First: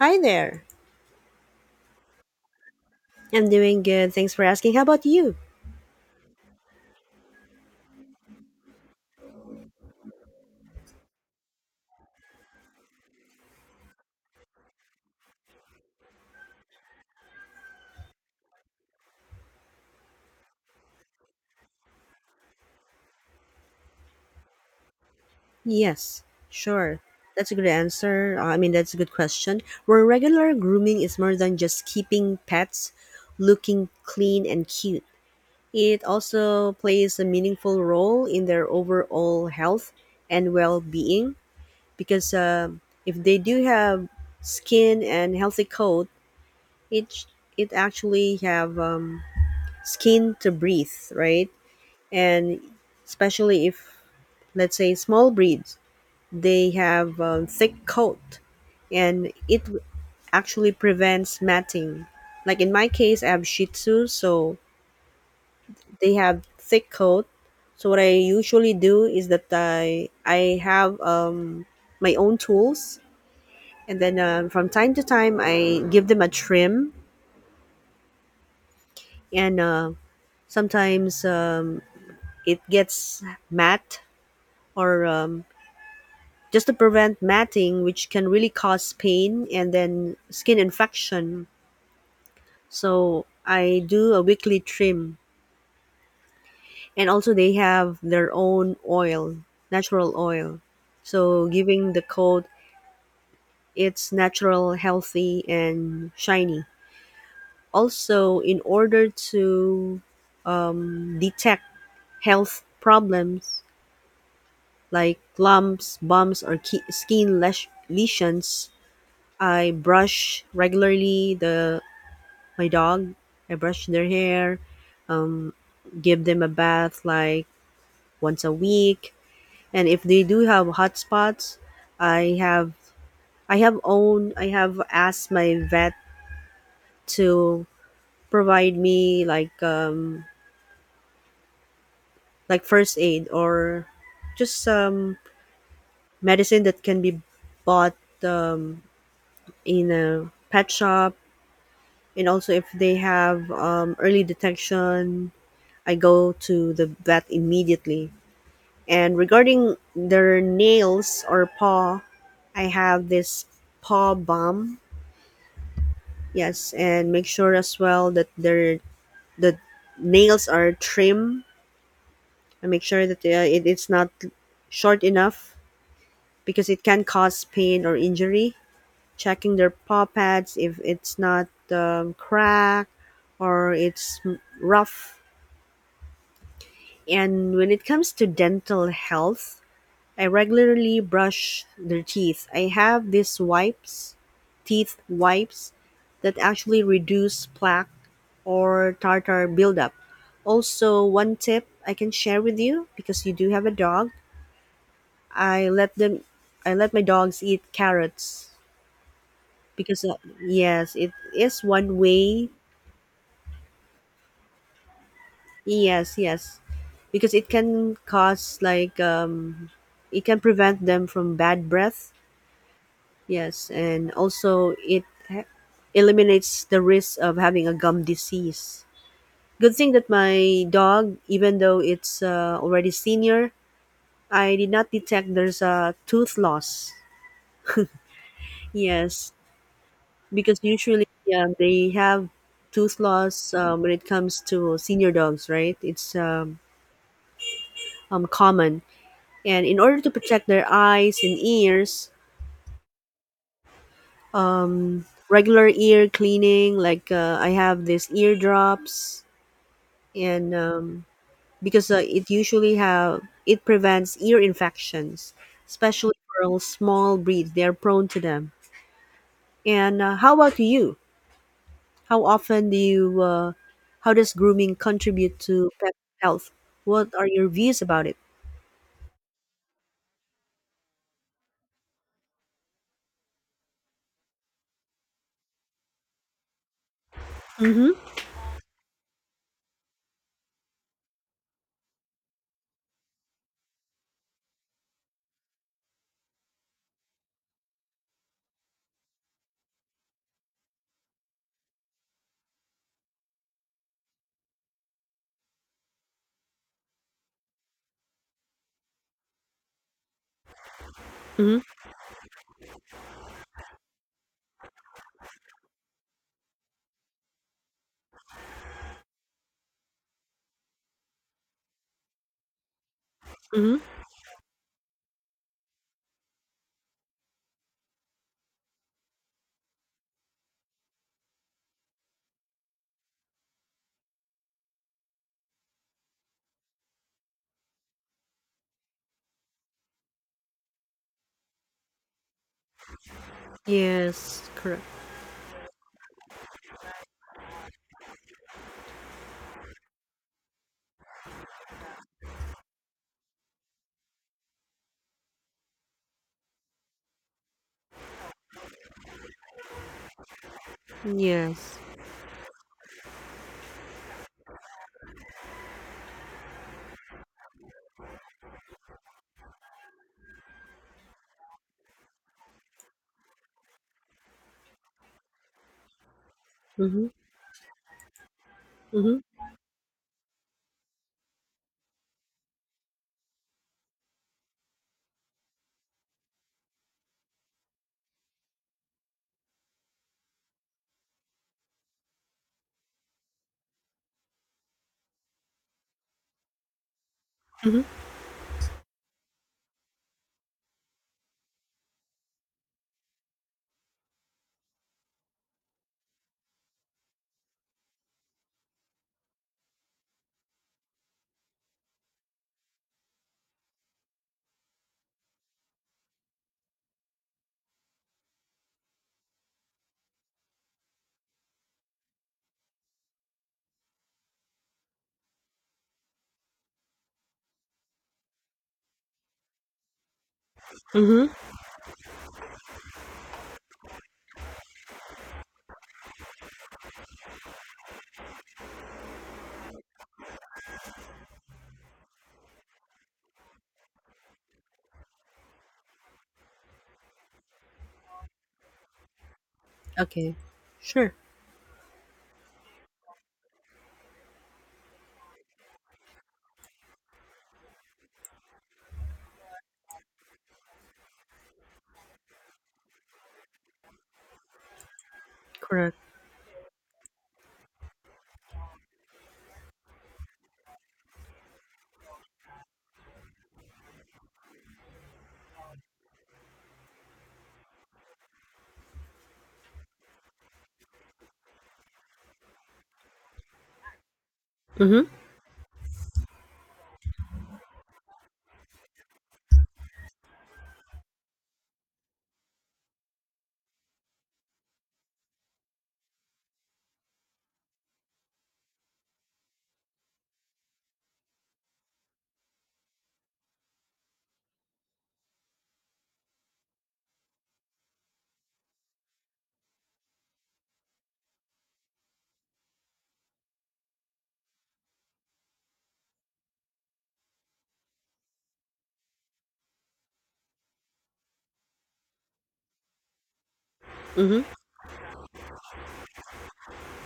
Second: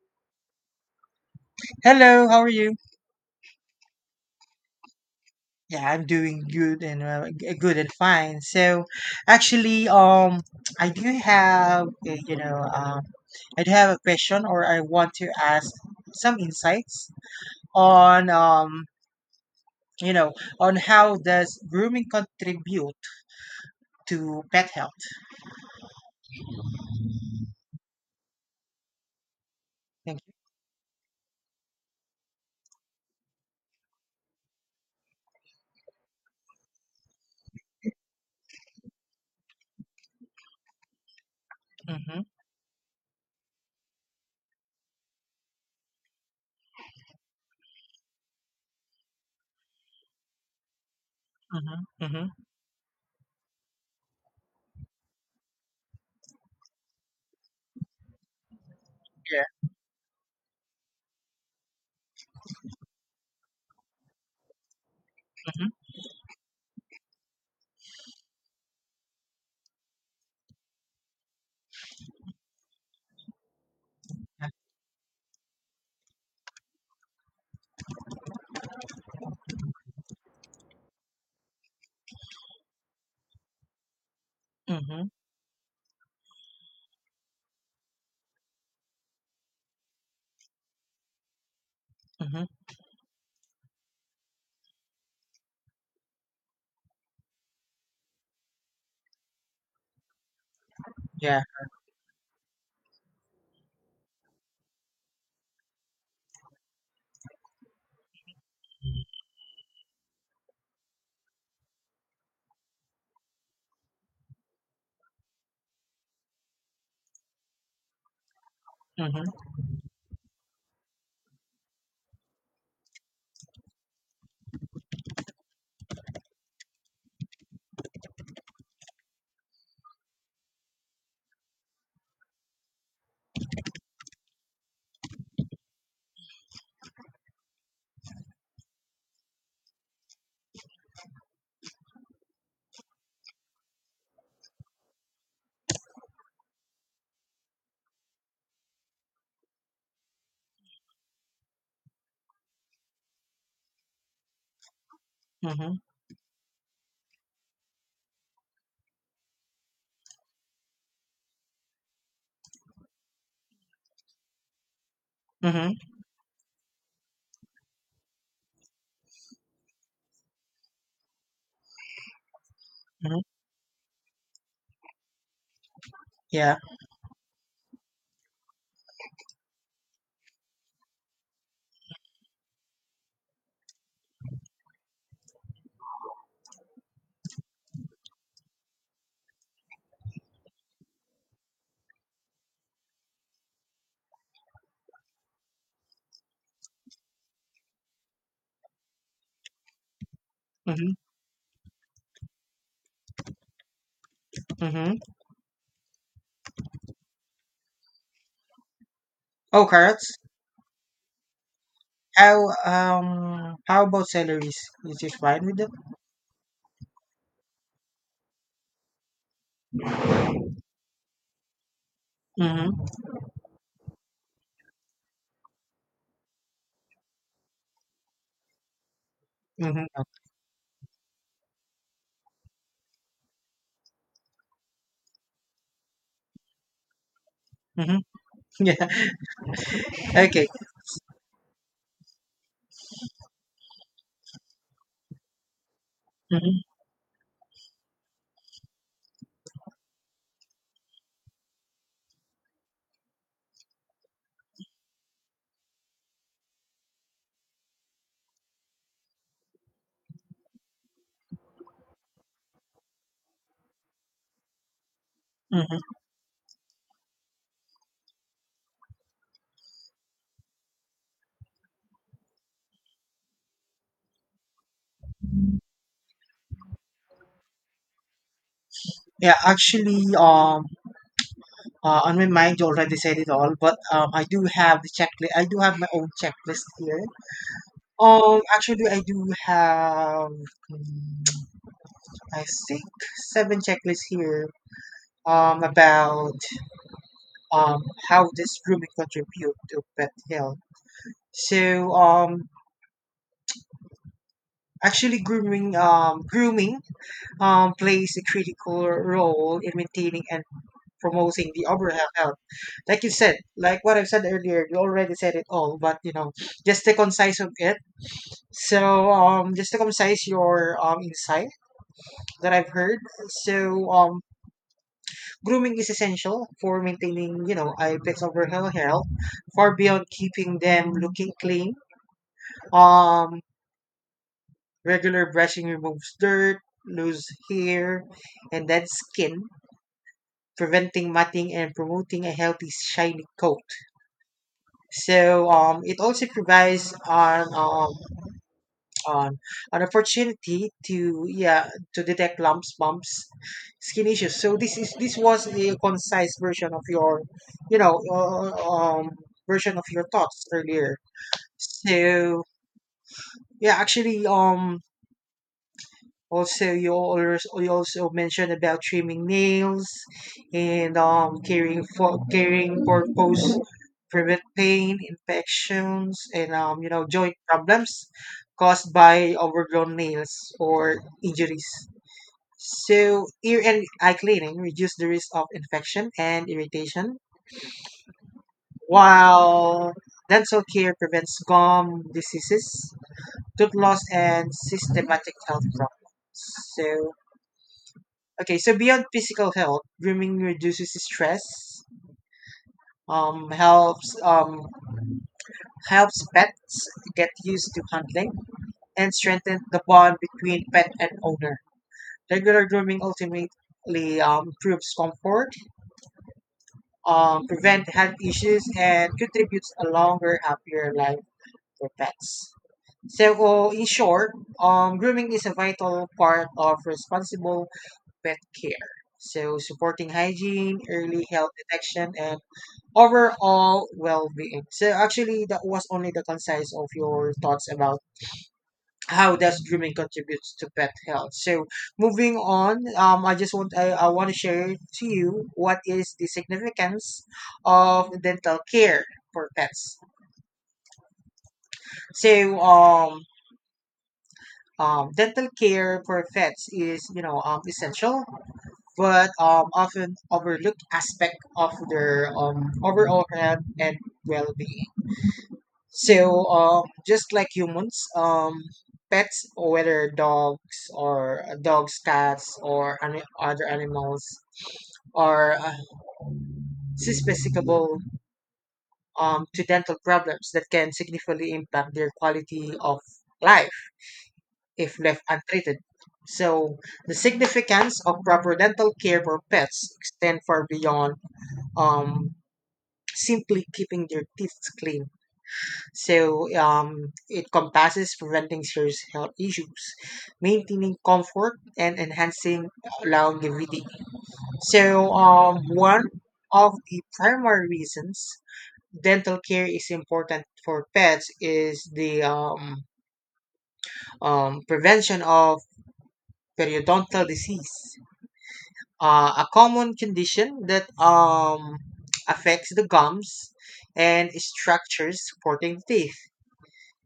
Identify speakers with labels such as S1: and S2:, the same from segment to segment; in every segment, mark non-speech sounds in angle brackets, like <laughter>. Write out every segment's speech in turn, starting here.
S1: Hi there.
S2: Hello, how are you?
S1: I'm doing good. Thanks for asking. How about you?
S2: Yeah, I'm doing good and good and fine. So, actually, <tsk> I do have a, you know, um, I do have a question, or I want to ask some insights on you know, on how does grooming contribute to pet health?
S1: Yes, sure. That's a good answer. That's a good question. Where
S2: Thank
S1: regular grooming is more than just keeping pets looking clean and cute, it also plays a meaningful role in their overall health and well being
S2: you. Mm-hmm.
S1: because if they do have skin and healthy coat, it, it actually have skin to breathe, right?
S2: Mm-hmm. Mm-hmm.
S1: And especially if, let's say, small breeds, they have a thick coat and
S2: Yeah.
S1: it actually prevents matting. Like in my case, I have shih tzu, so
S2: Mm-hmm.
S1: they have thick coat. So what I usually do is that i have my own tools, and then from time to time I give them a trim, and sometimes it gets matte,
S2: Mm-hmm.
S1: or just to prevent matting, which can really cause pain and then skin infection.
S2: Mm-hmm.
S1: So I do a weekly trim, and also they have their own oil, natural oil.
S2: Yeah.
S1: So giving the coat, it's natural, healthy, and shiny. Also, in order to detect health problems like lumps, bumps, or skin lesions,
S2: Mm-hmm.
S1: I brush regularly the my dog. I brush their hair, um, give them a bath like once a week, and if they do have hot spots, I have I have asked my vet to provide me like first aid, or just medicine that can be bought um, in a pet shop. And also if they have early detection,
S2: Mm-hmm.
S1: I go to the vet immediately. And regarding their nails or paw, I have this paw balm.
S2: Mm-hmm.
S1: Yes, and make sure as well that the nails are trim. And make sure
S2: Mm-hmm.
S1: that it's not short enough
S2: Yeah.
S1: because it can cause pain or injury. Checking their paw pads if it's not cracked or it's rough. And when it comes to dental health, I regularly brush their teeth. I have these wipes, teeth wipes, that actually reduce plaque or tartar buildup.
S2: Mm-hmm.
S1: Also, one tip I can share with you because you do have a dog.
S2: Mm-hmm.
S1: I let them, I let my dogs eat carrots
S2: Oh,
S1: because
S2: carrots.
S1: yes, it is one
S2: How
S1: way.
S2: um how about salaries? Is it fine with them?
S1: Yes, yes, because it can cause like it can prevent them from bad breath.
S2: Mm-hmm.
S1: Yes, and also eliminates the risk of having a gum disease. Good thing
S2: Mm-hmm.
S1: that my dog, even though it's already senior, I did not detect there's a tooth loss.
S2: Mm-hmm. <laughs> Yeah.
S1: Yes,
S2: Okay.
S1: because usually yeah, they have tooth loss when it comes to senior dogs, right? It's
S2: Mm-hmm.
S1: common. And in order to protect their eyes and ears, regular ear cleaning, like I have these ear drops, and because it usually have it prevents ear infections,
S2: Mm-hmm.
S1: especially for small breeds. They're prone to them. And how about you? How often do you? How does grooming contribute to pet health? What are your views about it?
S2: Yeah. Actually, on my mind you already said it all, but I do have the checklist. I do have my own checklist here.
S1: Mm-hmm.
S2: Actually, I do have, mm, I think, seven checklists here. About um how does grooming contribute to pet health? So um, Actually, grooming plays a critical role in maintaining and promoting
S1: Mm-hmm.
S2: the overall health. Like you said, like what I've said earlier, you already said it all, but you know, just the concise of it. So, just to concise your insight that I've heard.
S1: Mm-hmm.
S2: So, grooming is essential for maintaining, a pet's overall health, far beyond keeping them looking clean. Um, Regular brushing removes dirt, loose hair, and dead skin, preventing matting and promoting a healthy shiny coat.
S1: Yes. Correct.
S2: It also provides an an, an opportunity to, yeah, to detect lumps, bumps, skin issues. So, this was a concise version of your you know uh, uh, um version of your thoughts earlier.
S1: Yes.
S2: So, yeah, actually, also, you also mentioned about trimming nails and caring for post, prevent pain, infections, and
S1: Mm-hmm.
S2: joint problems caused
S1: Mm-hmm.
S2: by overgrown nails or injuries. So, ear and eye cleaning reduce the risk of infection and irritation, while dental care prevents gum diseases, tooth loss, and systematic health problems. So
S1: Mm-hmm.
S2: Okay, so beyond physical health, grooming reduces stress, helps helps pets get used to handling, and strengthens the bond between pet and owner. Regular grooming ultimately improves comfort, prevent health issues, and contributes a longer, happier life for pets. So, in short, grooming is a vital part of responsible pet care. So, supporting hygiene,
S1: Mm-hmm.
S2: early health detection, and overall well-being. So actually, that was only the concise of your thoughts about how does grooming contributes to pet health. So, moving on, I just want I want to share to you what is the significance of dental care for pets.
S1: Okay. Sure.
S2: So um. Dental care for pets is, you know, essential, but often overlooked aspect of their overall health and well-being.
S1: Correct.
S2: So, just like humans, pets, whether dogs, cats, or any other animals, are susceptible, to dental problems that can significantly impact their quality of life if
S1: Mm-hmm.
S2: left untreated. So, the significance of proper dental care for pets extend far beyond, um, simply keeping their teeth clean. It encompasses preventing serious health issues, maintaining comfort, and enhancing longevity. One of the primary reasons dental care is important for pets is the prevention of periodontal disease, a common condition that, affects the gums and
S1: Mm-hmm.
S2: structures supporting the teeth.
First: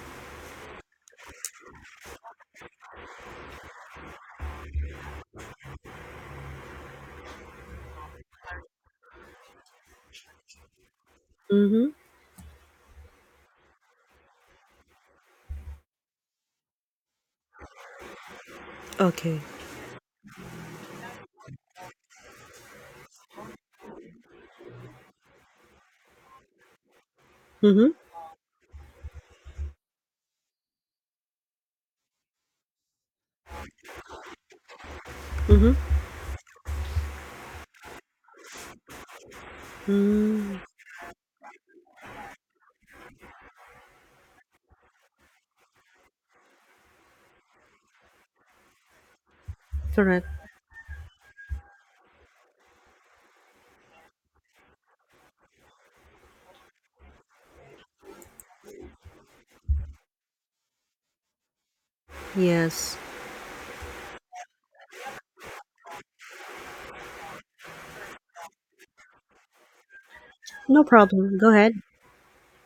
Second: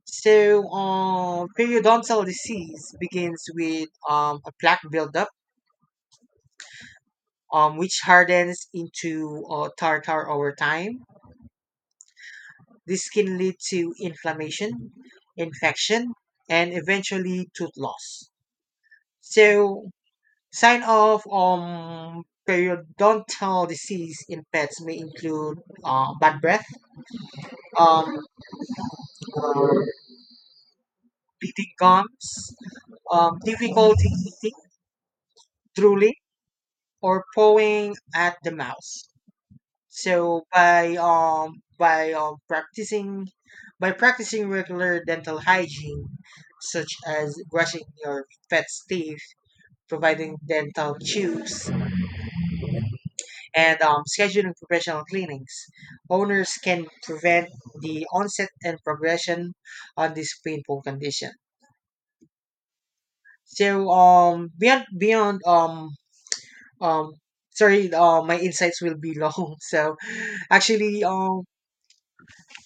S2: So, periodontal disease begins with, a plaque buildup, which hardens into tartar over time.
S1: Mm-hmm.
S2: This can lead to inflammation, infection, and eventually tooth loss.
S1: Okay.
S2: So, sign of periodontal disease in pets may include bad breath,
S1: Mm-hmm.
S2: um, bleeding gums, difficulty eating,
S1: Mm-hmm.
S2: drooling, or pawing at the mouth. So,
S1: Mm-hmm.
S2: by practicing regular dental hygiene, such as brushing your pet's teeth,
S1: Correct.
S2: providing dental chews, and scheduling professional cleanings, owners can prevent the onset and progression on this painful condition.
S1: Yes.
S2: So beyond beyond um Sorry, my insights will be long. <laughs> So
S1: No
S2: actually,
S1: problem. Go ahead.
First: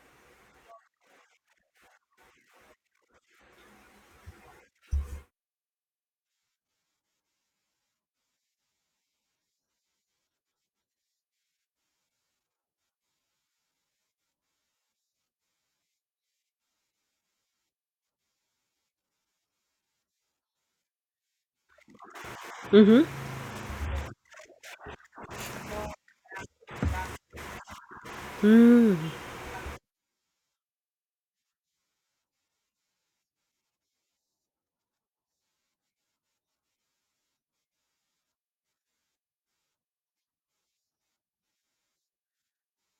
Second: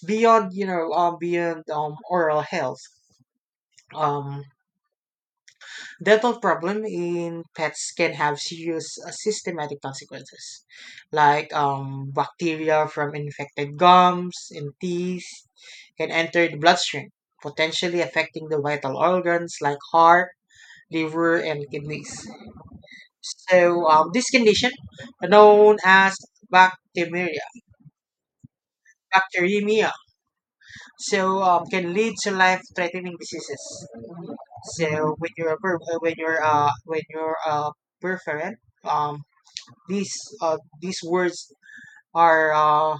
S2: beyond you know beyond oral health, um, dental problem in pets can have serious, systematic consequences, like, bacteria from infected gums and teeth can enter the bloodstream, potentially affecting the vital organs like heart, liver, and kidneys.
S1: Mhm.
S2: So, this condition, known as bacteremia,
S1: Mm.
S2: bacteremia, so, can lead to life-threatening diseases. So when you're perforant, um these uh these words are uh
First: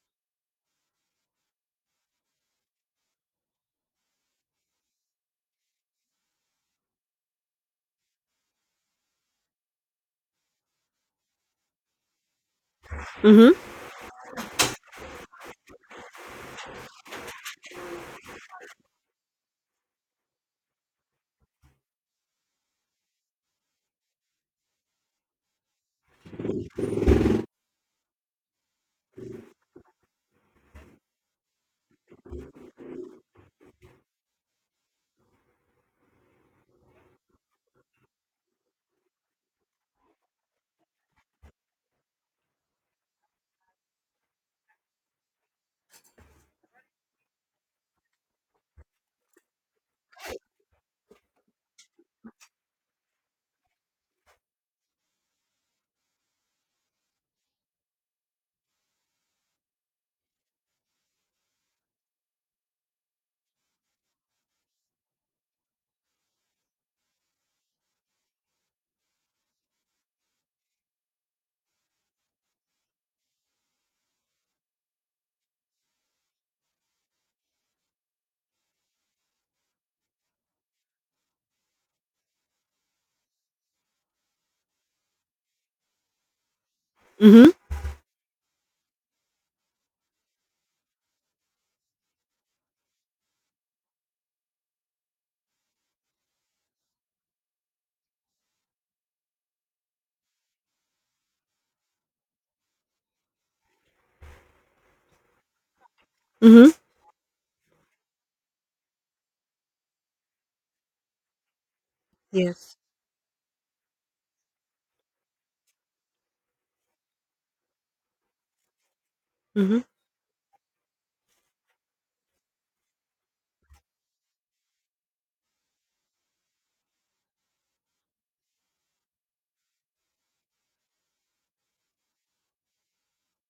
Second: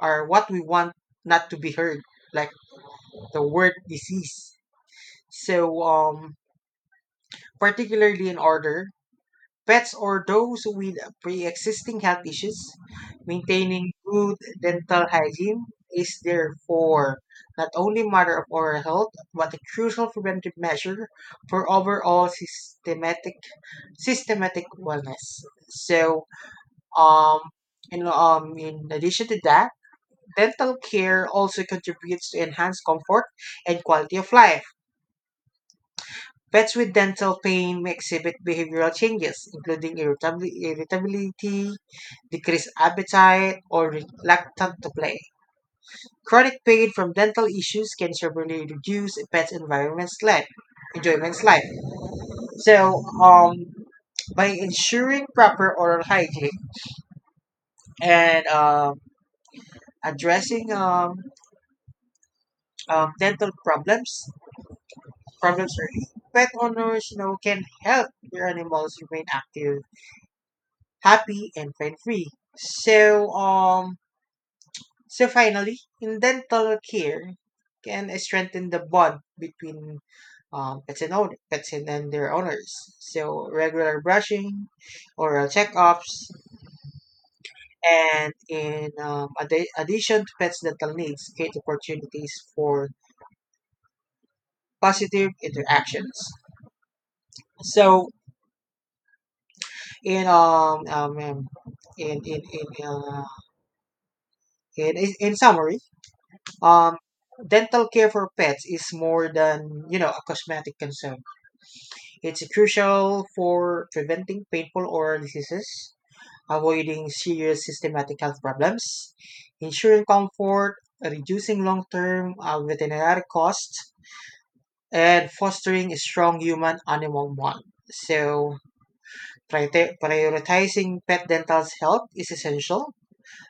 S2: are what we want not to be heard, like the word disease. So, particularly in order pets or those with pre-existing health issues,
S1: Mm-hmm.
S2: maintaining good dental hygiene is therefore not only a matter of oral health but a crucial preventive measure for overall systematic wellness. So, um and in addition to that, dental care also contributes to enhanced comfort and quality of life. Pets with dental pain may exhibit behavioral changes, including irritability, decreased appetite, or reluctance to play. Chronic pain from dental issues can severely reduce a pet's environment's life, enjoyment's life. So, by ensuring proper oral hygiene and, addressing, dental problems early, pet owners, you know, can help their animals remain active, happy, and pain free. So um Finally, in dental care can strengthen the bond between, pets and then their owners. So, regular brushing, oral checkups,
S1: Mm-hmm.
S2: and in, addition to pets' dental needs, create opportunities for positive interactions. So, in um, um um, in in in uh, in summary,
S1: Mm-hmm.
S2: Um, dental care for pets is more than, you know, a cosmetic concern. It's
S1: Yes.
S2: crucial for preventing painful oral diseases, avoiding serious systematic health problems,
S1: Mm-hmm.
S2: ensuring comfort, reducing long-term, veterinary costs, and fostering a strong human-animal bond. So, prioritizing pet dental's health is essential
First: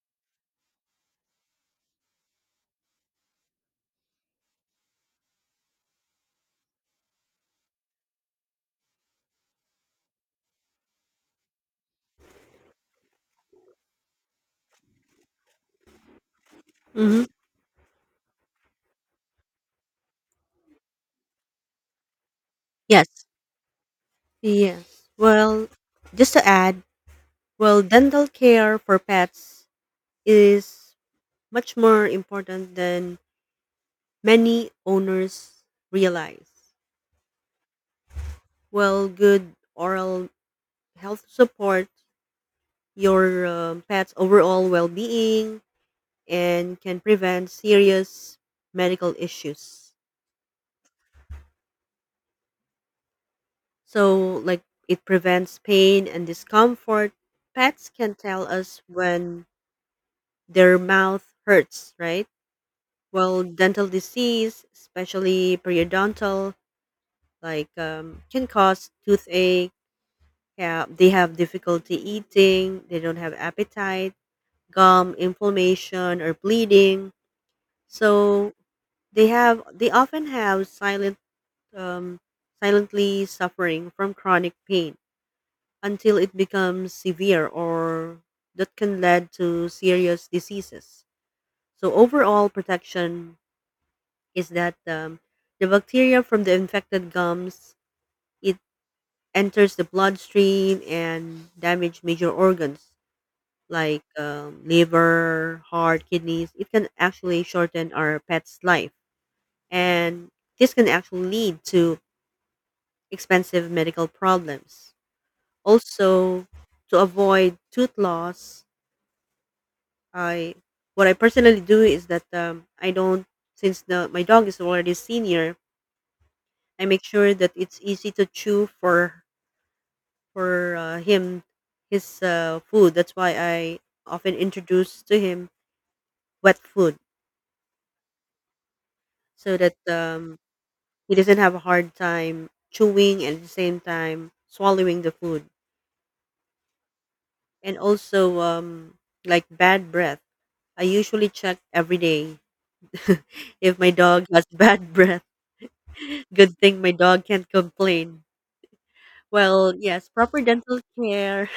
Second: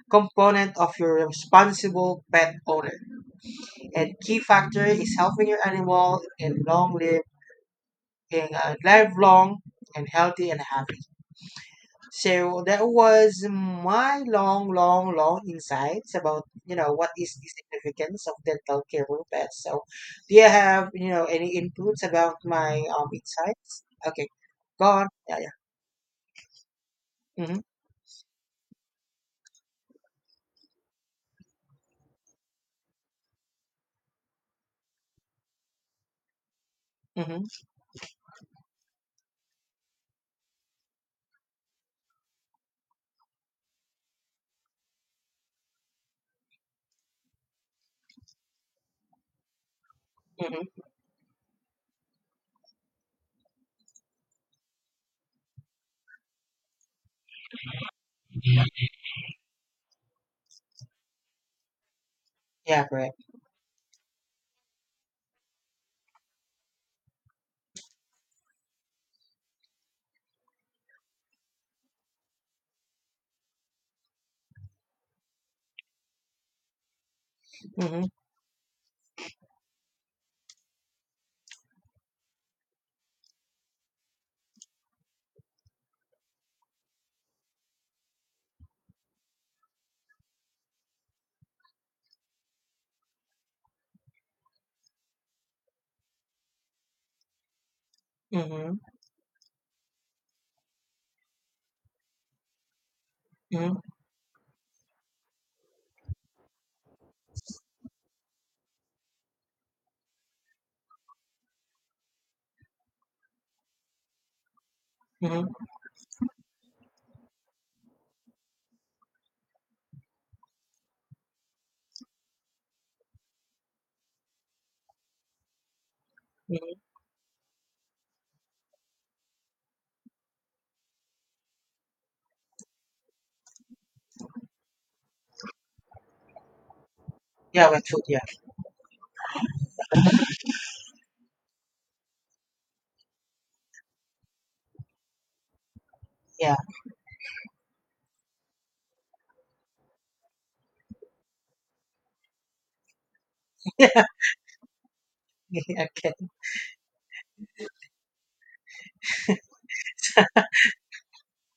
S2: component of your responsible pet owner. And key factor is helping your animal and long live and, live long and healthy and happy. So that was my long, long, long insights about, you know, what
S1: Mm-hmm.
S2: is the significance of dental care for pets. So, do you have, you know, any inputs about my
S1: Yes.
S2: insights? Okay,
S1: Yes.
S2: go on. Yeah, yeah.
S1: Well, just to add,
S2: Mhm,
S1: well, dental care for pets is much more important than many owners realize.
S2: mhm,
S1: Well, good oral health support your pet's overall well-being and can prevent serious medical issues.
S2: mhm.
S1: So, like, it prevents pain and discomfort. Pets can tell us when their mouth hurts, right?
S2: Yeah, correct.
S1: Well, dental disease, especially periodontal, like, can cause toothache. Yeah, they have difficulty eating, they don't have appetite, gum inflammation or bleeding.
S2: Mhm,
S1: So they often have um, silently suffering from chronic pain until it becomes severe, or that can lead to serious diseases. So overall protection is that the bacteria from the infected gums, it
S2: mhm,
S1: enters the bloodstream and damage major organs
S2: mhm,
S1: like liver, heart, kidneys. It can actually shorten our pet's life, and this can actually lead to expensive medical problems.
S2: mhm,
S1: Also, to avoid tooth loss, I what I personally do is that I don't, since the my dog is already senior, I
S2: mhm.
S1: make sure that it's easy to chew for him, his food. That's why I often introduce to him wet food,
S2: Yeah, with food. Yeah,
S1: so that he doesn't have a hard time chewing and at the same time swallowing the food.
S2: yeah.
S1: And also like bad breath. I usually check every day <laughs> if my
S2: <laughs>
S1: dog has <laughs> bad breath.
S2: Okay.
S1: Good thing my dog can't complain. Well, yes, proper dental care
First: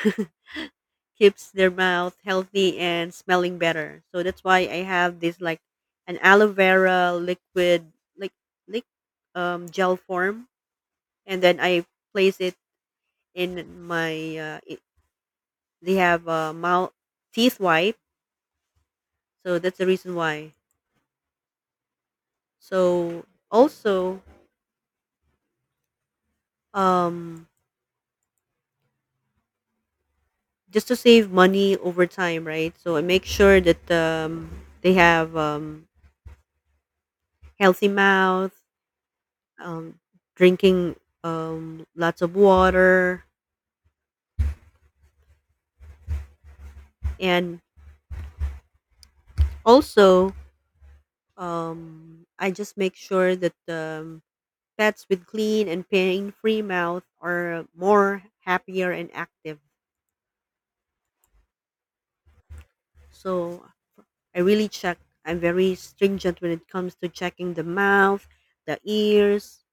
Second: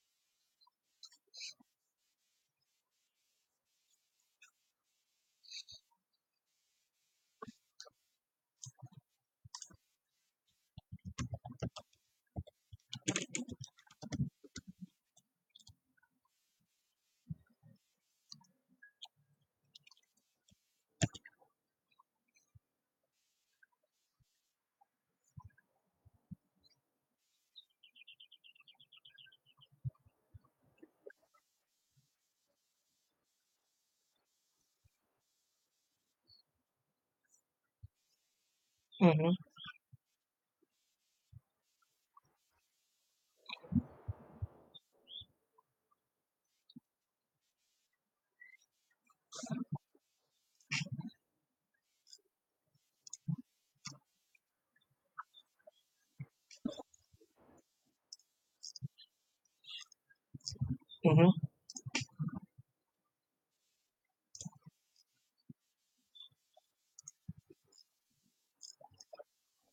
S1: <laughs> keeps their mouth healthy and smelling better. So that's why I have this like an aloe vera liquid, like like gel form, and then I place it in my. They have mouth teeth white, so that's the reason why. So also, um, just to save money over time, right? So I make sure that they have healthy mouth,
S2: Mhm,
S1: um, drinking lots of water, and also I just make sure that pets with clean and pain-free mouth are more happier and active.
S2: mhm.
S1: So I really check. I'm very stringent when it comes to checking the mouth, the ears.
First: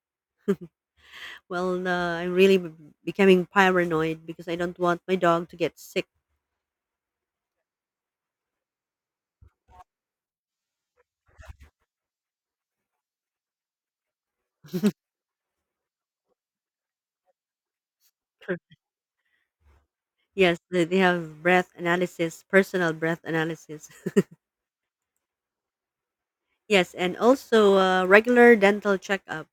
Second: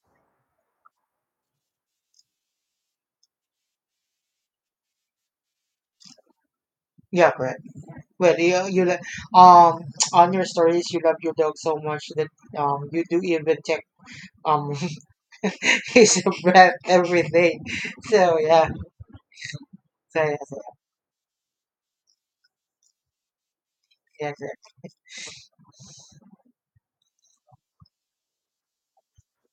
S1: Well, I'm really becoming paranoid because I don't want my dog to get sick.
S2: Yeah, correct. Well, um <tsk> on your stories, you love your dog so much that you do even check um <laughs> his breath, everything. So yeah,
S1: <laughs>
S2: so yeah, so,
S1: Yes, they have breath analysis, personal breath analysis. <laughs>
S2: yeah, yeah.
S1: Yes, and also regular dental checkup,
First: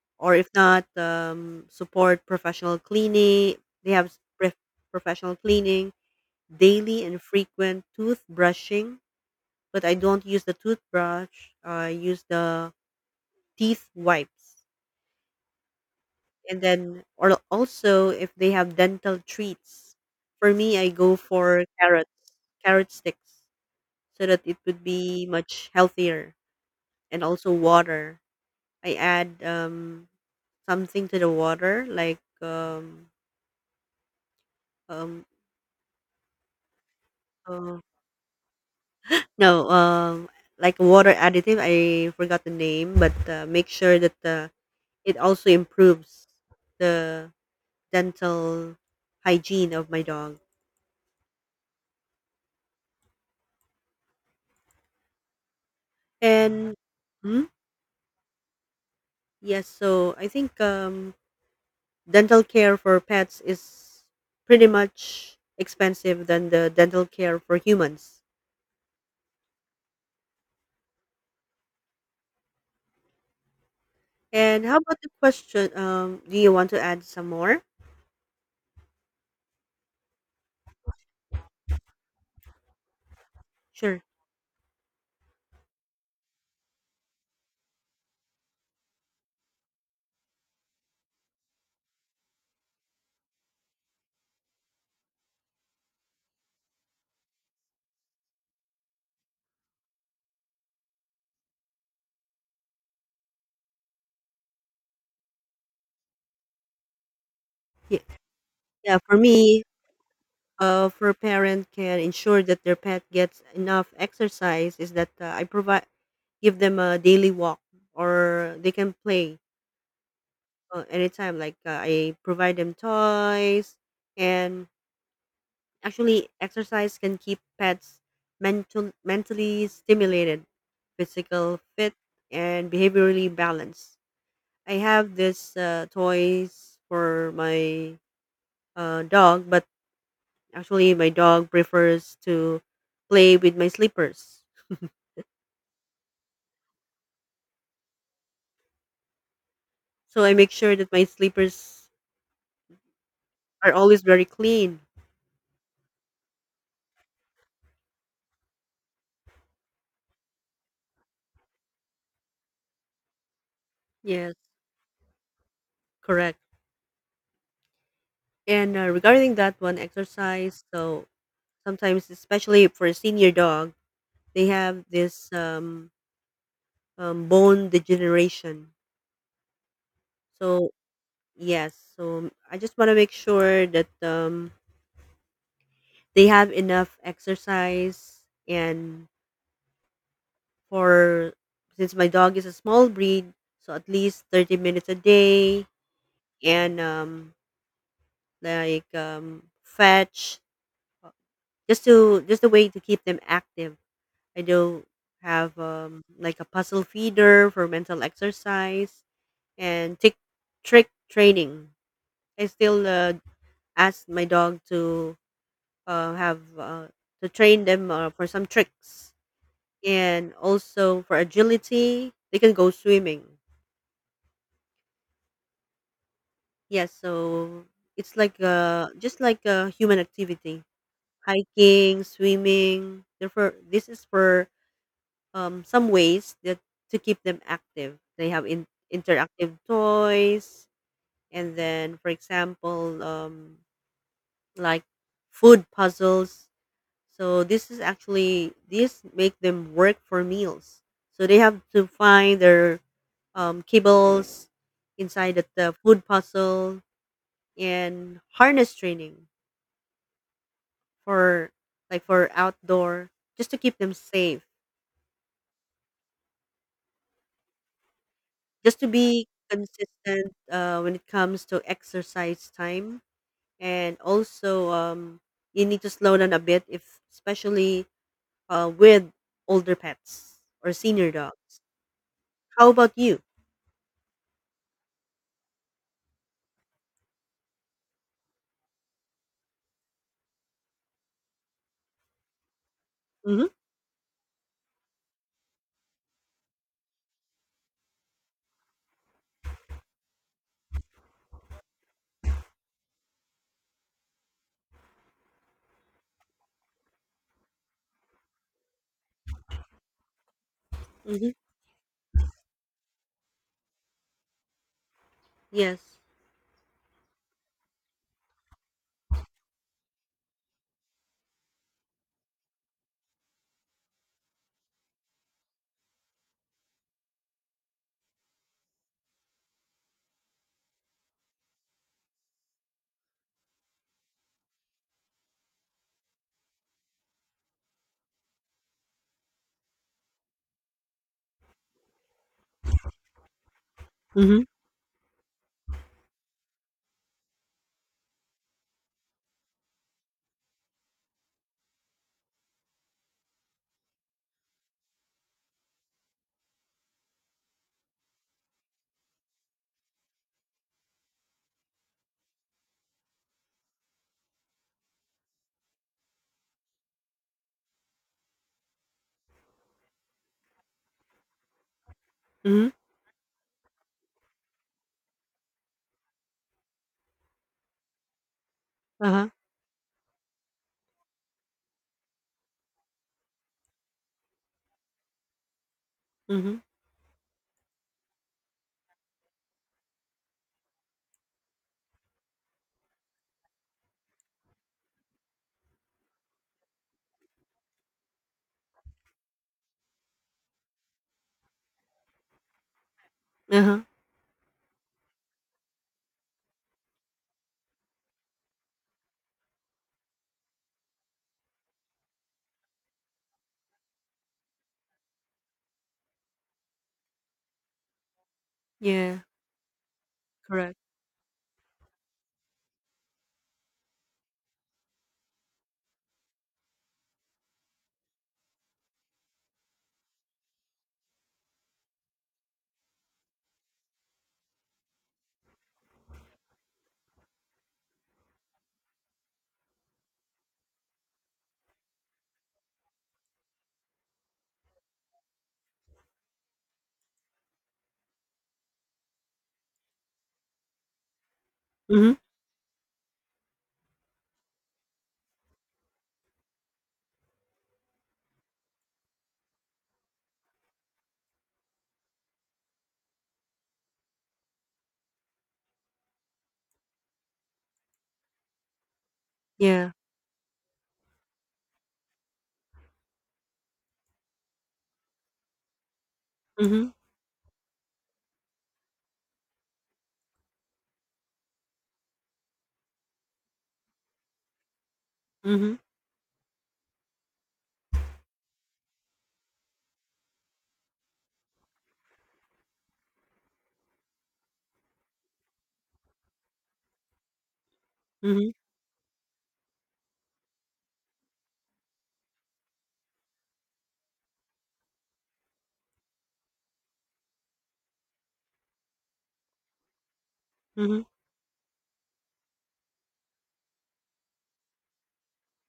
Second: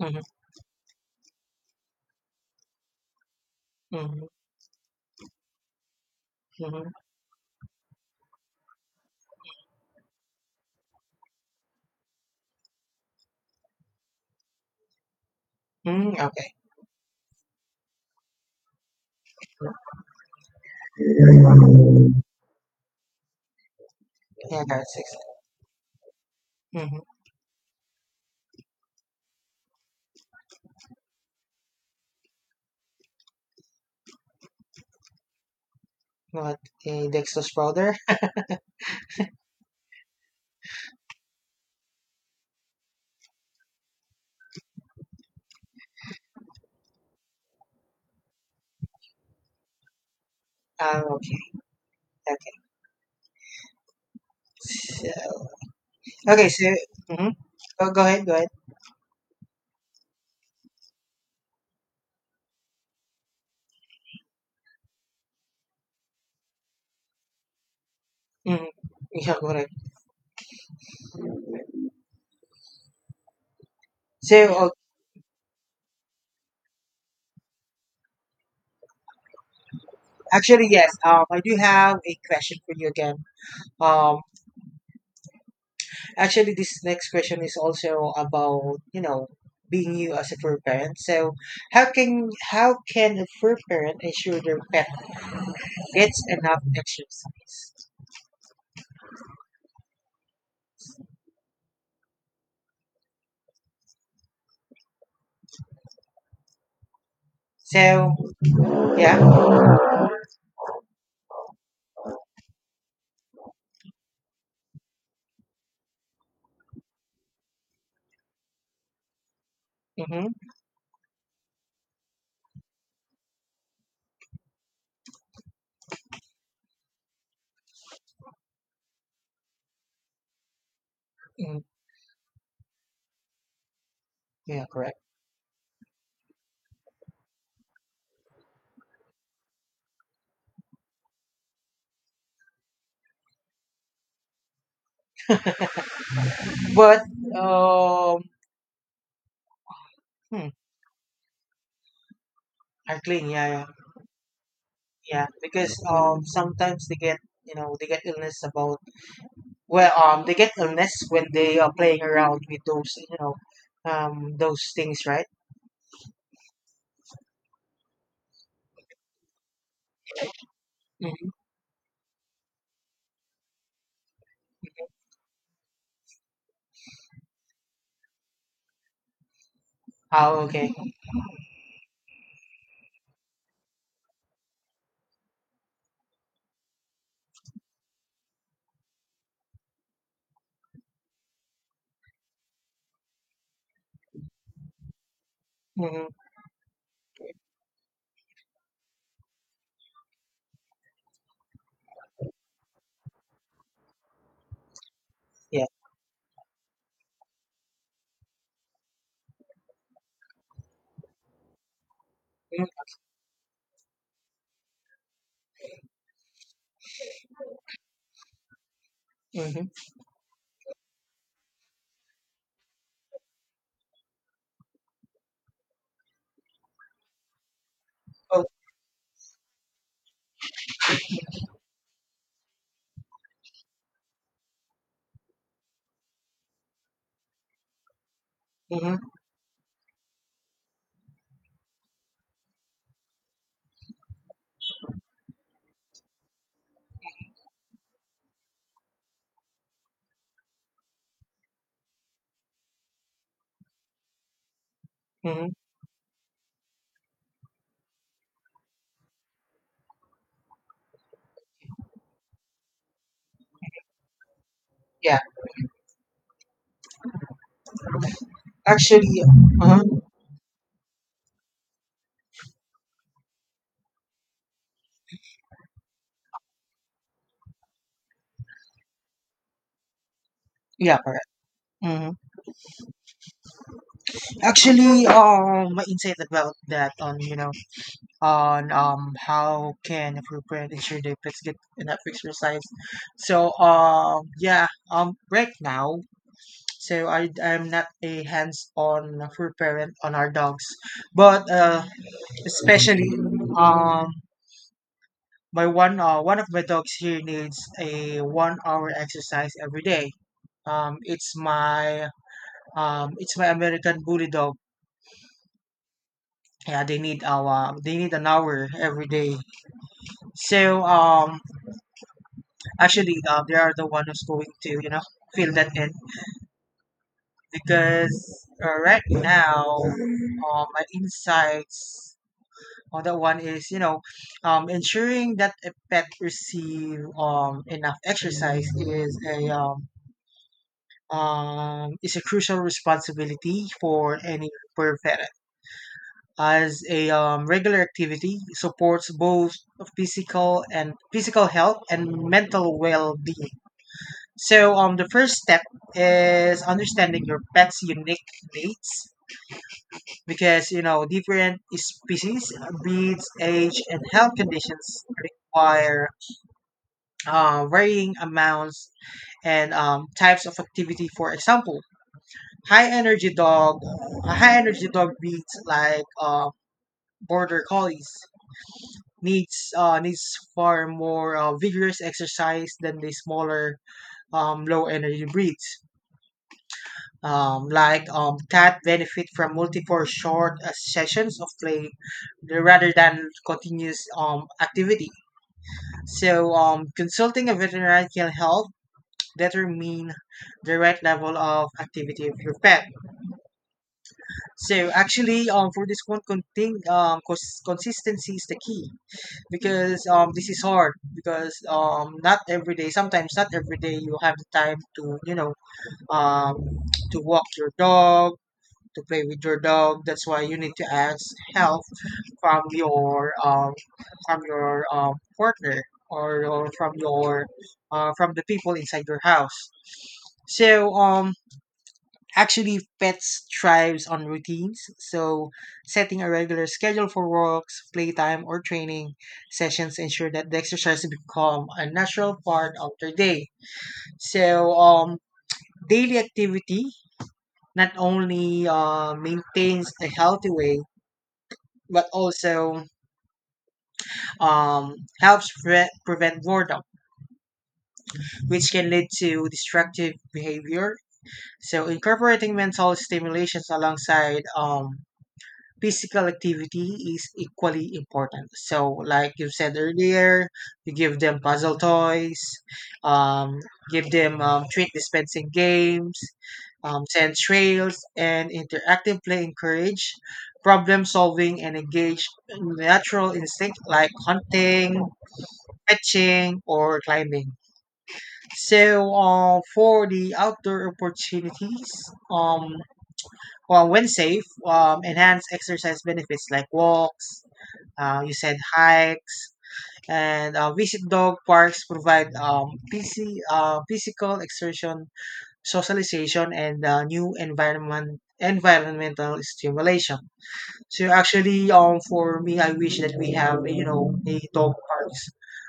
S2: Mm-hmm,
S1: or if not, support professional cleaning. They have
S2: mm-hmm,
S1: professional cleaning,
S2: mm-hmm.
S1: daily and frequent toothbrushing. But I don't use the toothbrush. I use the teeth wipes,
S2: Mm, okay,
S1: and then or also if they have dental treats. For me, I go for carrots, carrot sticks, so that it
S2: yeah,
S1: would
S2: that's
S1: be
S2: excellent.
S1: much healthier,
S2: Mm-hmm.
S1: and also water. I add something to the water like um
S2: What a Dexter's
S1: uh,
S2: brother?
S1: no, like water additive, I forgot the name, but make sure that it also improves the dental hygiene of my dog.
S2: Um, <laughs> okay, okay, so, okay. So,
S1: And
S2: mm-hmm,
S1: hmm?
S2: go, go ahead, go ahead.
S1: Yes, so I think dental care for pets is pretty much expensive than the dental care for humans.
S2: Mm-hmm. <laughs> Yeah, correct. So,
S1: And
S2: uh,
S1: how about the question, do you want to add some more?
S2: actually, yes. I do have a question for you again.
S1: Sure.
S2: Um, Actually, this next question is also about, you know, being you as a fur parent. So, how can a fur parent ensure their pet gets enough exercise?
S1: Yeah,
S2: So,
S1: yeah, for
S2: yeah,
S1: me, for a parent can ensure that their pet gets enough exercise is that I provide, give them a daily walk, or they can play
S2: mm-hmm,
S1: anytime. Like I provide them toys, and actually exercise can keep pets mentally stimulated, physical
S2: mm,
S1: fit, and behaviorally balanced.
S2: yeah,
S1: I
S2: correct.
S1: have this toys for my dog, but actually, my dog prefers to play with my slippers.
S2: But um,
S1: So I
S2: hmm,
S1: make sure that my slippers
S2: I clean, yeah, yeah,
S1: are always very clean.
S2: yeah, because sometimes they get, you know, they get illness when they are playing around with those, you know,
S1: Yes,
S2: those things, right.
S1: correct. And regarding that one exercise, so
S2: Mm-hmm.
S1: sometimes, especially for a senior dog, they have this bone degeneration.
S2: Oh,
S1: So
S2: okay.
S1: yes, so I just want to make sure that they have enough exercise. And for, since my dog is a small breed, so at least 30 minutes a day,
S2: Mm-hmm.
S1: and like fetch, uh, just to just a way to keep them active. I do have
S2: Yeah.
S1: like a puzzle feeder for mental exercise and tick trick training. I still ask my dog to have to train them for some tricks,
S2: Mm-hmm.
S1: and also for agility they can go swimming. Yes, so it's like
S2: Oh,
S1: just like a human activity, hiking, swimming. Therefore, this is for some ways that to keep them active. They have
S2: mm-hmm.
S1: interactive toys, and then for example, like food puzzles. So this is actually, this make them work for meals. So they have to find their kibbles inside
S2: Mm-hmm.
S1: the food puzzle and harness training, for like for outdoor, just to keep them safe,
S2: Yeah.
S1: just to
S2: Actually,
S1: be
S2: uh-huh.
S1: consistent when it comes to exercise time. And also you need to slow down a bit if especially with older pets or
S2: Yeah,
S1: senior
S2: correct.
S1: dogs.
S2: Mm-hmm.
S1: How about you?
S2: Actually, my insight about that on, you know, on how can appropriate ensure their pets get enough exercise.
S1: Mm-hmm.
S2: So, yeah, right now, so I'm not a hands-on fur parent on our dogs, but especially um. My one of my dogs here needs a 1 hour exercise every day. Um,
S1: Mm-hmm.
S2: it's my it's my American Bully Dog.
S1: Yes.
S2: Yeah, they need an hour every day. So um, Actually, they are the one who's going to, you know, fill that in, because right now, my insights on that one is, you know, ensuring that a pet receive enough exercise is a, is a crucial responsibility for
S1: Mm-hmm.
S2: any for a pet, as a, regular activity supports both physical health and mental well-being. So, the first step is understanding your pet's unique needs, because, you know, different species, breeds, age, and health conditions require, varying amounts and, types of activity. For example,
S1: Mm-hmm.
S2: high energy dog, a high energy dog breeds like, border collies
S1: Uh-huh.
S2: needs far more, vigorous exercise than the smaller, low energy breeds.
S1: Mm-hmm.
S2: Like, cat benefit from multiple short, sessions of play rather than continuous, activity. So, consulting a veterinarian can help determine the right level of activity of your pet.
S1: Uh-huh.
S2: So actually, for this one, consistency is the key. Because this is hard because not every day, sometimes not every day you have the time to um to walk your dog, to
S1: Yeah,
S2: play with your dog. That's why you
S1: correct.
S2: need to ask help from your um from your partner, or from your from the people inside your house. So actually, pets thrives on routines, so setting a regular schedule for walks, playtime, or training sessions ensure that the exercise become a natural part of their day. So daily activity not only maintains a healthy weight, but
S1: Mm-hmm.
S2: also um, helps prevent boredom, which can lead to destructive behavior. So, incorporating mental stimulations alongside physical activity is equally important. So, like you said
S1: Yeah.
S2: earlier, you give them puzzle toys, um, give them treat dispensing games,
S1: Mm-hmm.
S2: send trails, and interactive play encourage problem solving and engage natural instinct like hunting,
S1: Mm-hmm.
S2: fetching, or climbing. So, for the outdoor opportunities, um, well, when safe, enhance exercise benefits like walks, you
S1: Mm-hmm.
S2: said hikes and visit dog parks provide physical exertion, socialization, and new environmental stimulation.
S1: Mm-hmm.
S2: So actually, for me, I wish that we have, you know, a dog parks,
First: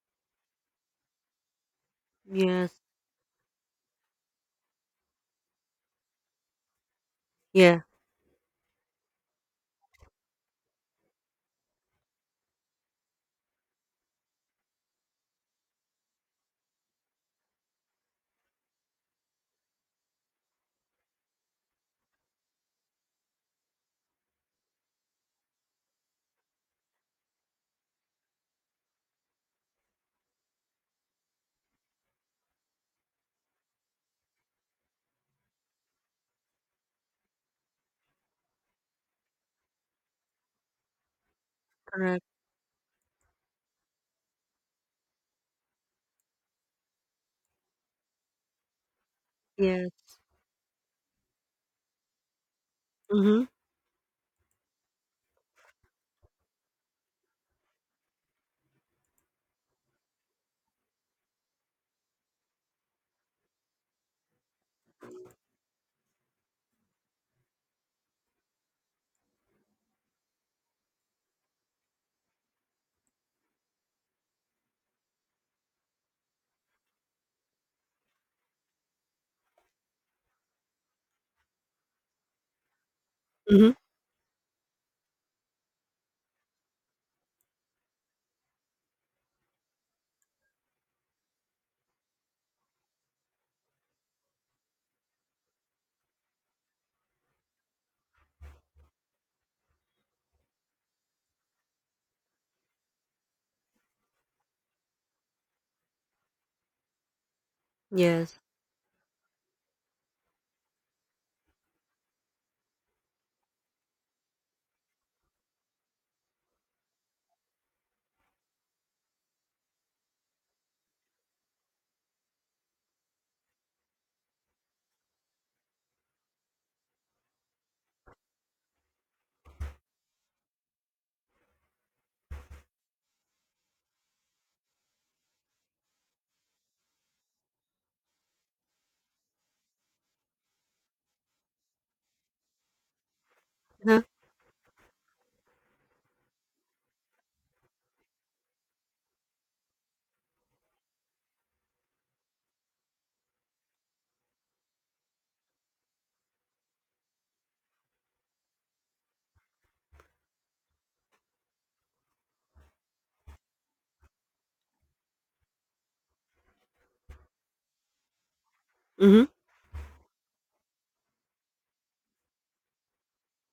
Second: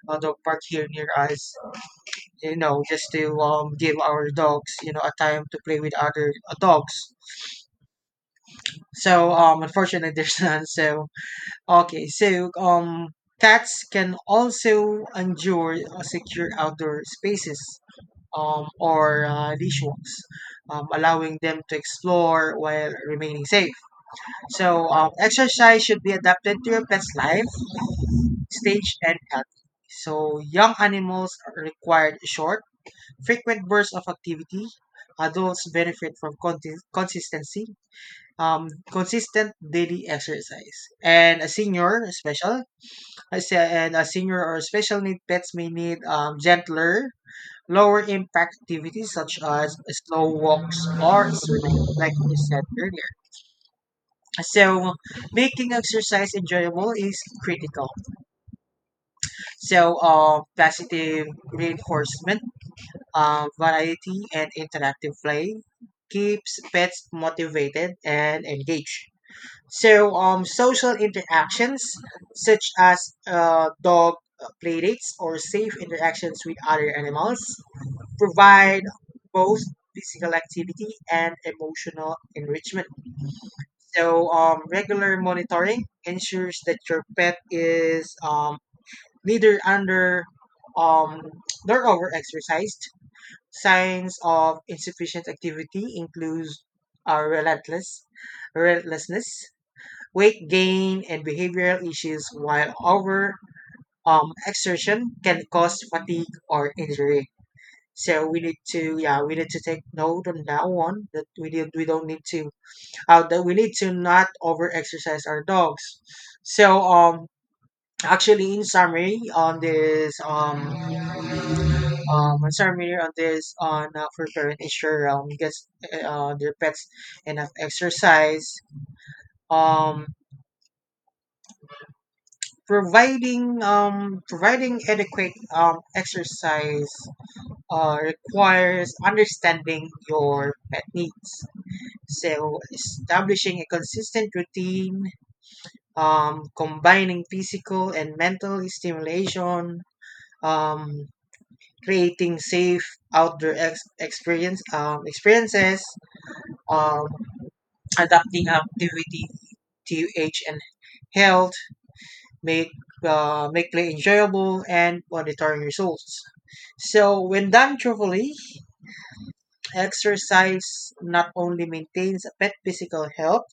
S2: a dog park here near us, you
S1: Yes.
S2: know, just to give our dogs, you know, a time to play with other dogs.
S1: Yeah,
S2: So unfortunately <laughs> there's none. So okay, so cats can also endure secure outdoor spaces, or leash walks, allowing them to explore while remaining safe. So exercise should be adapted to your pet's life, stage, and health. So young animals are required short, frequent bursts of activity. Adults benefit from consistency, consistent daily exercise, and a senior
S1: correct.
S2: special, I say, and a senior or special need pets may need gentler, lower impact activities such as
S1: Yes.
S2: slow walks or swimming, like we said earlier.
S1: Mm-hmm.
S2: So, making exercise enjoyable is critical. So, positive reinforcement, variety, and interactive play keeps pets motivated and engaged. So social interactions such as dog playdates or safe interactions with other animals provide both physical activity and emotional enrichment.
S1: Mm-hmm.
S2: So, regular monitoring ensures that your pet is neither under um, nor overexercised. Signs of insufficient activity include uh, relentless relentlessness, weight gain, and behavioral issues, while over exertion can cause fatigue or injury. So
S1: Yes.
S2: we need to, yeah, we need to take note on that one that we did, we don't need to, that we need to not over exercise our dogs. So actually, in summary, on this in summary on this on for parent ensure gets their pets enough exercise. Um, providing adequate exercise requires understanding your pet needs. So establishing a
S1: Uh-huh.
S2: consistent routine, combining physical and mental stimulation, um, creating safe outdoor experiences, um, adapting activity to age and health, make make play enjoyable, and monitoring results. So, when done thoroughly,
S1: Mm-hmm.
S2: exercise not only maintains a pet physical health,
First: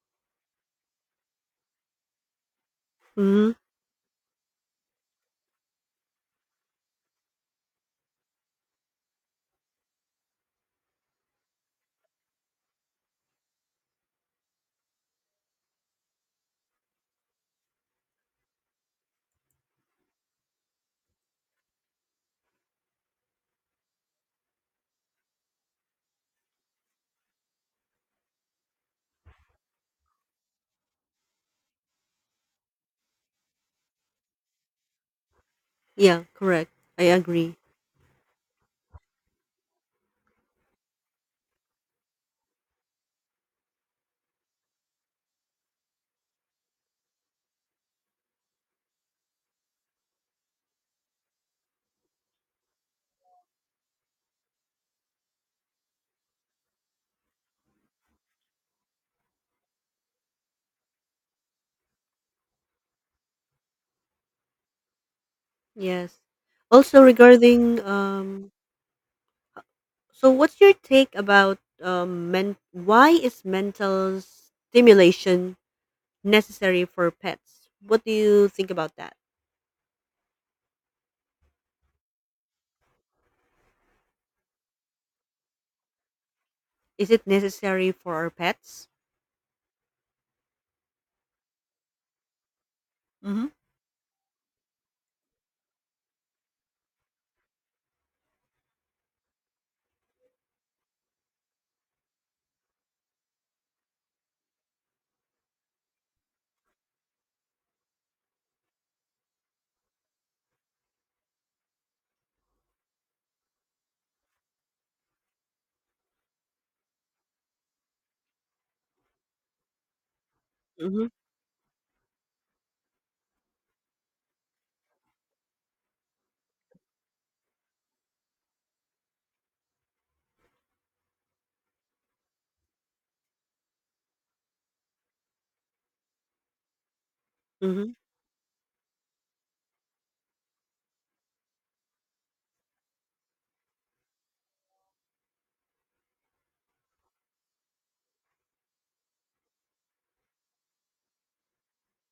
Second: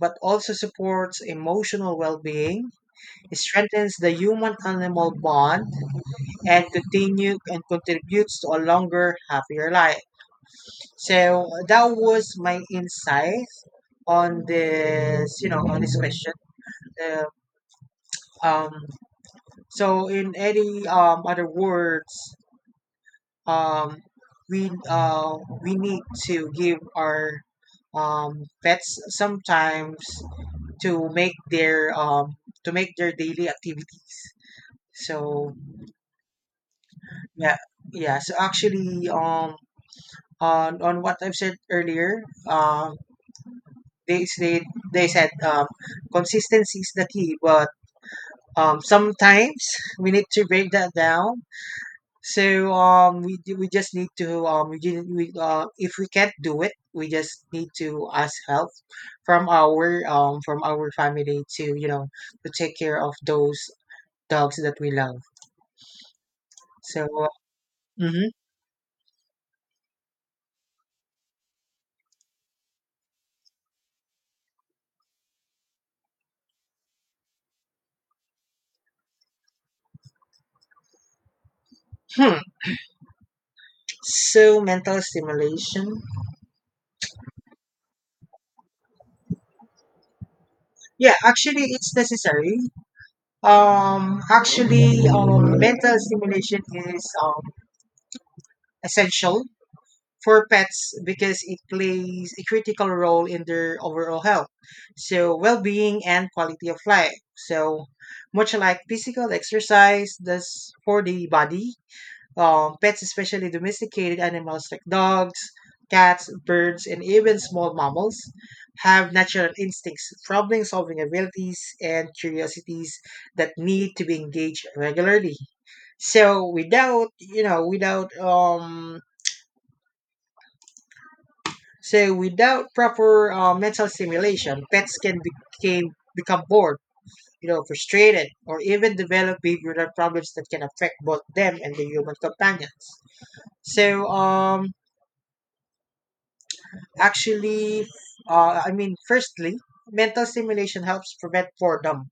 S2: but also supports emotional well-being,
S1: Mm-hmm.
S2: strengthens the human-animal bond, and contributes to a longer, happier life. So, that was my insight on this, you know, on this question. Uh, um, so, in any other words, um, we uh, we need to give our pets sometimes to make their um, to make their daily activities. So
S1: Yeah, correct. I agree.
S2: yeah, yeah. So actually, on what I've said earlier, they said they said um, consistency is the key, but sometimes we need to break that down. So we we just need to we, if we can't do it, we just need to ask help from our family to, you know, to take care of those dogs that we love.
S1: Yes. Also
S2: So
S1: regarding
S2: mhm.
S1: so what's your take about why is mental stimulation necessary for pets? What do you think about that?
S2: Hmm, so mental stimulation.
S1: Is it necessary for our pets?
S2: Yeah, actually, it's necessary.
S1: Hmm.
S2: Mental stimulation is essential for pets because it plays a critical role in their overall health, so well-being and quality of life. So much like physical exercise does for the body, pets, especially domesticated animals like dogs, cats, birds, and even small mammals, have natural instincts, problem-solving
S1: Mhm.
S2: abilities, and curiosities that need to be engaged regularly. So without, you know, without so without proper mental stimulation, pets can become bored, you know,
S1: Mhm.
S2: frustrated, or even develop behavioral problems that can affect both them and the human companions. So um, actually, I mean, firstly, mental stimulation helps prevent boredom.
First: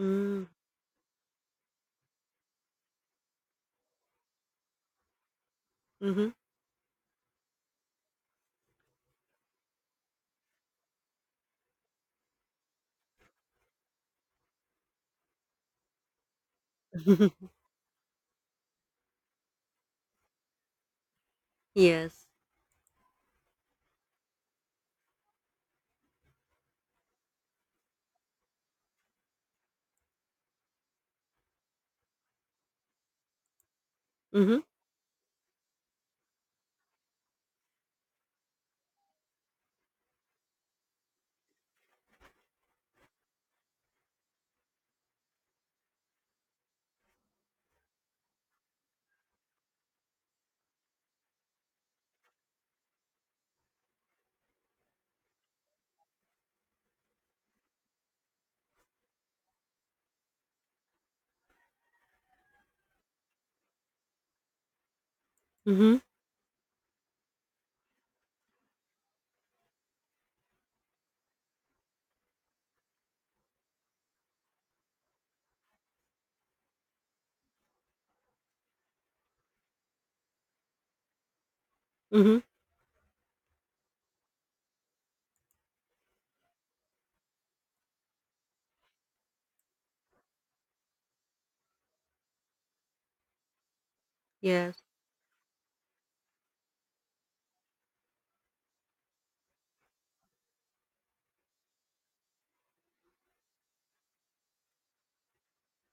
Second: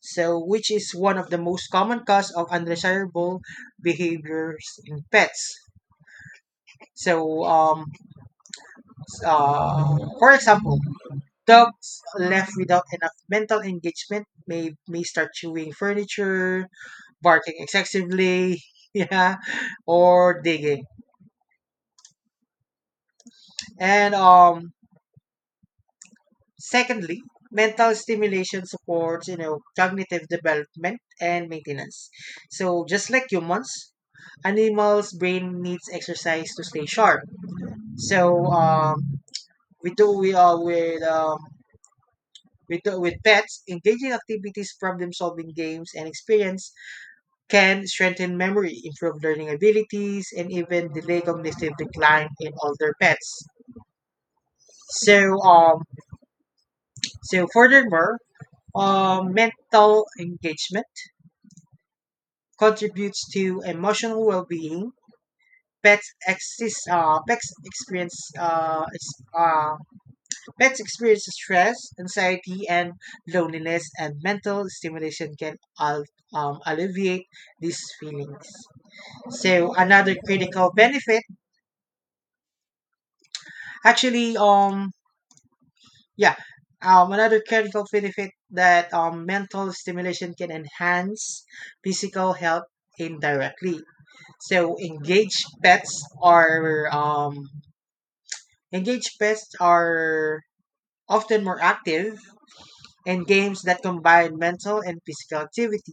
S2: So, which is one of the most common cause of undesirable behaviors in pets.
S1: Mhm.
S2: So, for example, dogs left without enough mental engagement may start chewing furniture, barking
S1: <laughs>
S2: excessively, <laughs> yeah, or digging.
S1: Yes.
S2: And secondly, mental stimulation supports, you know, cognitive development and maintenance. So just like humans,
S1: Mhm.
S2: animals' brain needs exercise to stay sharp. So we do we are with pets, engaging activities, problem solving games, and experience can strengthen memory, improve learning abilities, and even delay cognitive decline in older pets. So, um, so furthermore, mental engagement contributes to emotional well-being.
S1: Mhm.
S2: Pets exist, pets experience, ex- pets experience stress, anxiety, and loneliness, and mental stimulation can alleviate these feelings. So another critical benefit,
S1: Mhm.
S2: actually, yeah. Another critical benefit, that mental stimulation can enhance physical health indirectly.
S1: Yes.
S2: So engaged pets are often more active in games that combine mental and physical activity.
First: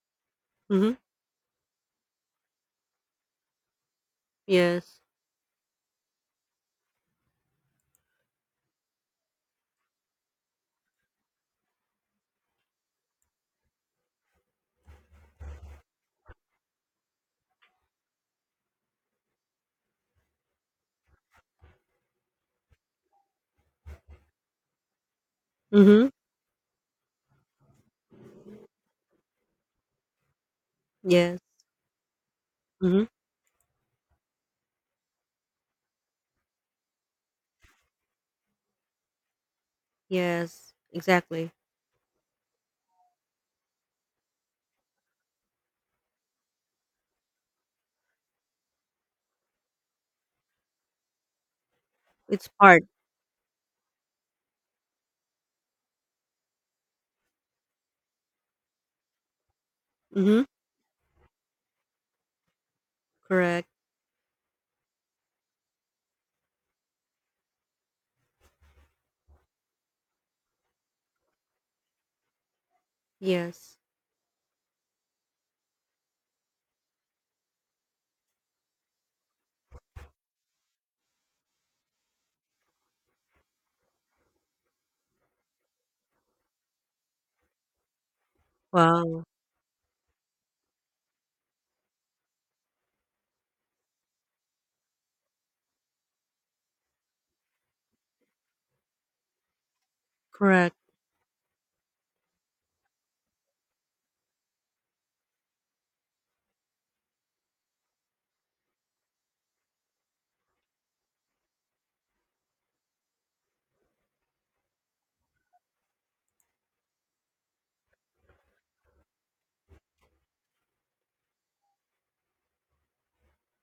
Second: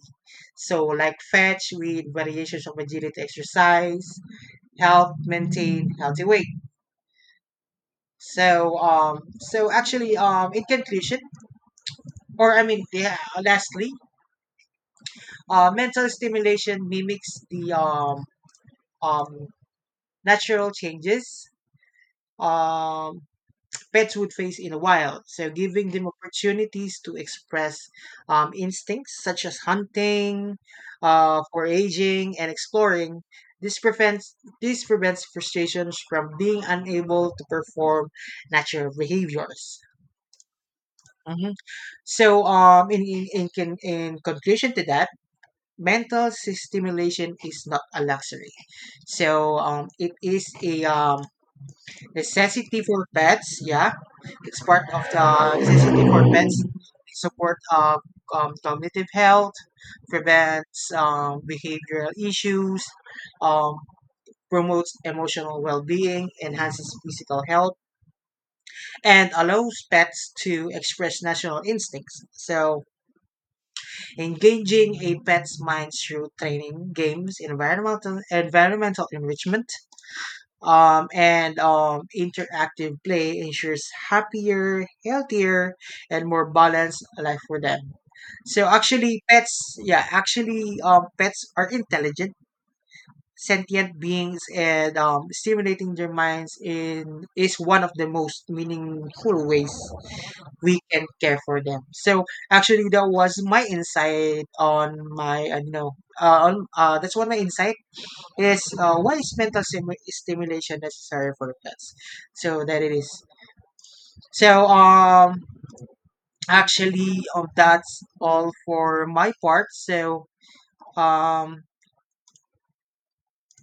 S2: So
S1: Mhm.
S2: like fetch with variations of agility exercise,
S1: Yes.
S2: help maintain healthy weight. So um so actually, in conclusion, or I mean, yeah, lastly, mental stimulation mimics the um, natural changes um, pets would face in the wild. So, giving them
S1: Mhm.
S2: opportunities to express instincts such as hunting,
S1: Yes.
S2: foraging, and
S1: Mhm.
S2: exploring. This prevents this prevents frustrations from being unable to perform natural behaviors.
S1: Yes. Exactly.
S2: Mhm. So, in conclusion to that, mental stimulation is not a luxury. So it is a
S1: It's
S2: necessity
S1: hard.
S2: for pets. Yeah, it's part of the necessity for pets. It support cognitive health,
S1: Mhm.
S2: prevents behavioral issues,
S1: Correct.
S2: um, promotes emotional well-being, enhances physical health, and allows pets to express natural instincts. So
S1: Yes.
S2: engaging a pet's mind through training, games, environmental enrichment, and interactive play ensures happier, healthier, and more balanced life for them. So actually,
S1: Wow.
S2: pets, yeah, actually, pets are intelligent sentient beings, and stimulating their minds in is one of the most meaningful ways
S1: Correct.
S2: we can care for them. So actually, that was my insight on my you know, on that's one of my insight is why is mental stimulation necessary for pets? So that it is. So actually, that's all for my part. So um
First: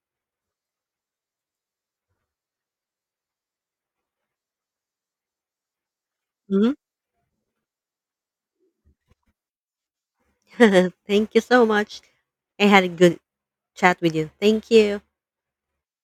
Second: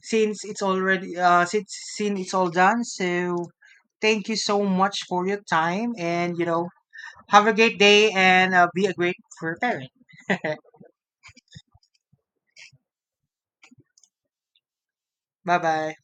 S2: since it's already since it's all done, so thank you so much for your time, and you know,
S1: Mhm.
S2: have a great day, and be a great for parent. <laughs>
S1: <laughs> Thank you so much. I had a good chat with you. Thank you.
S2: Bye bye.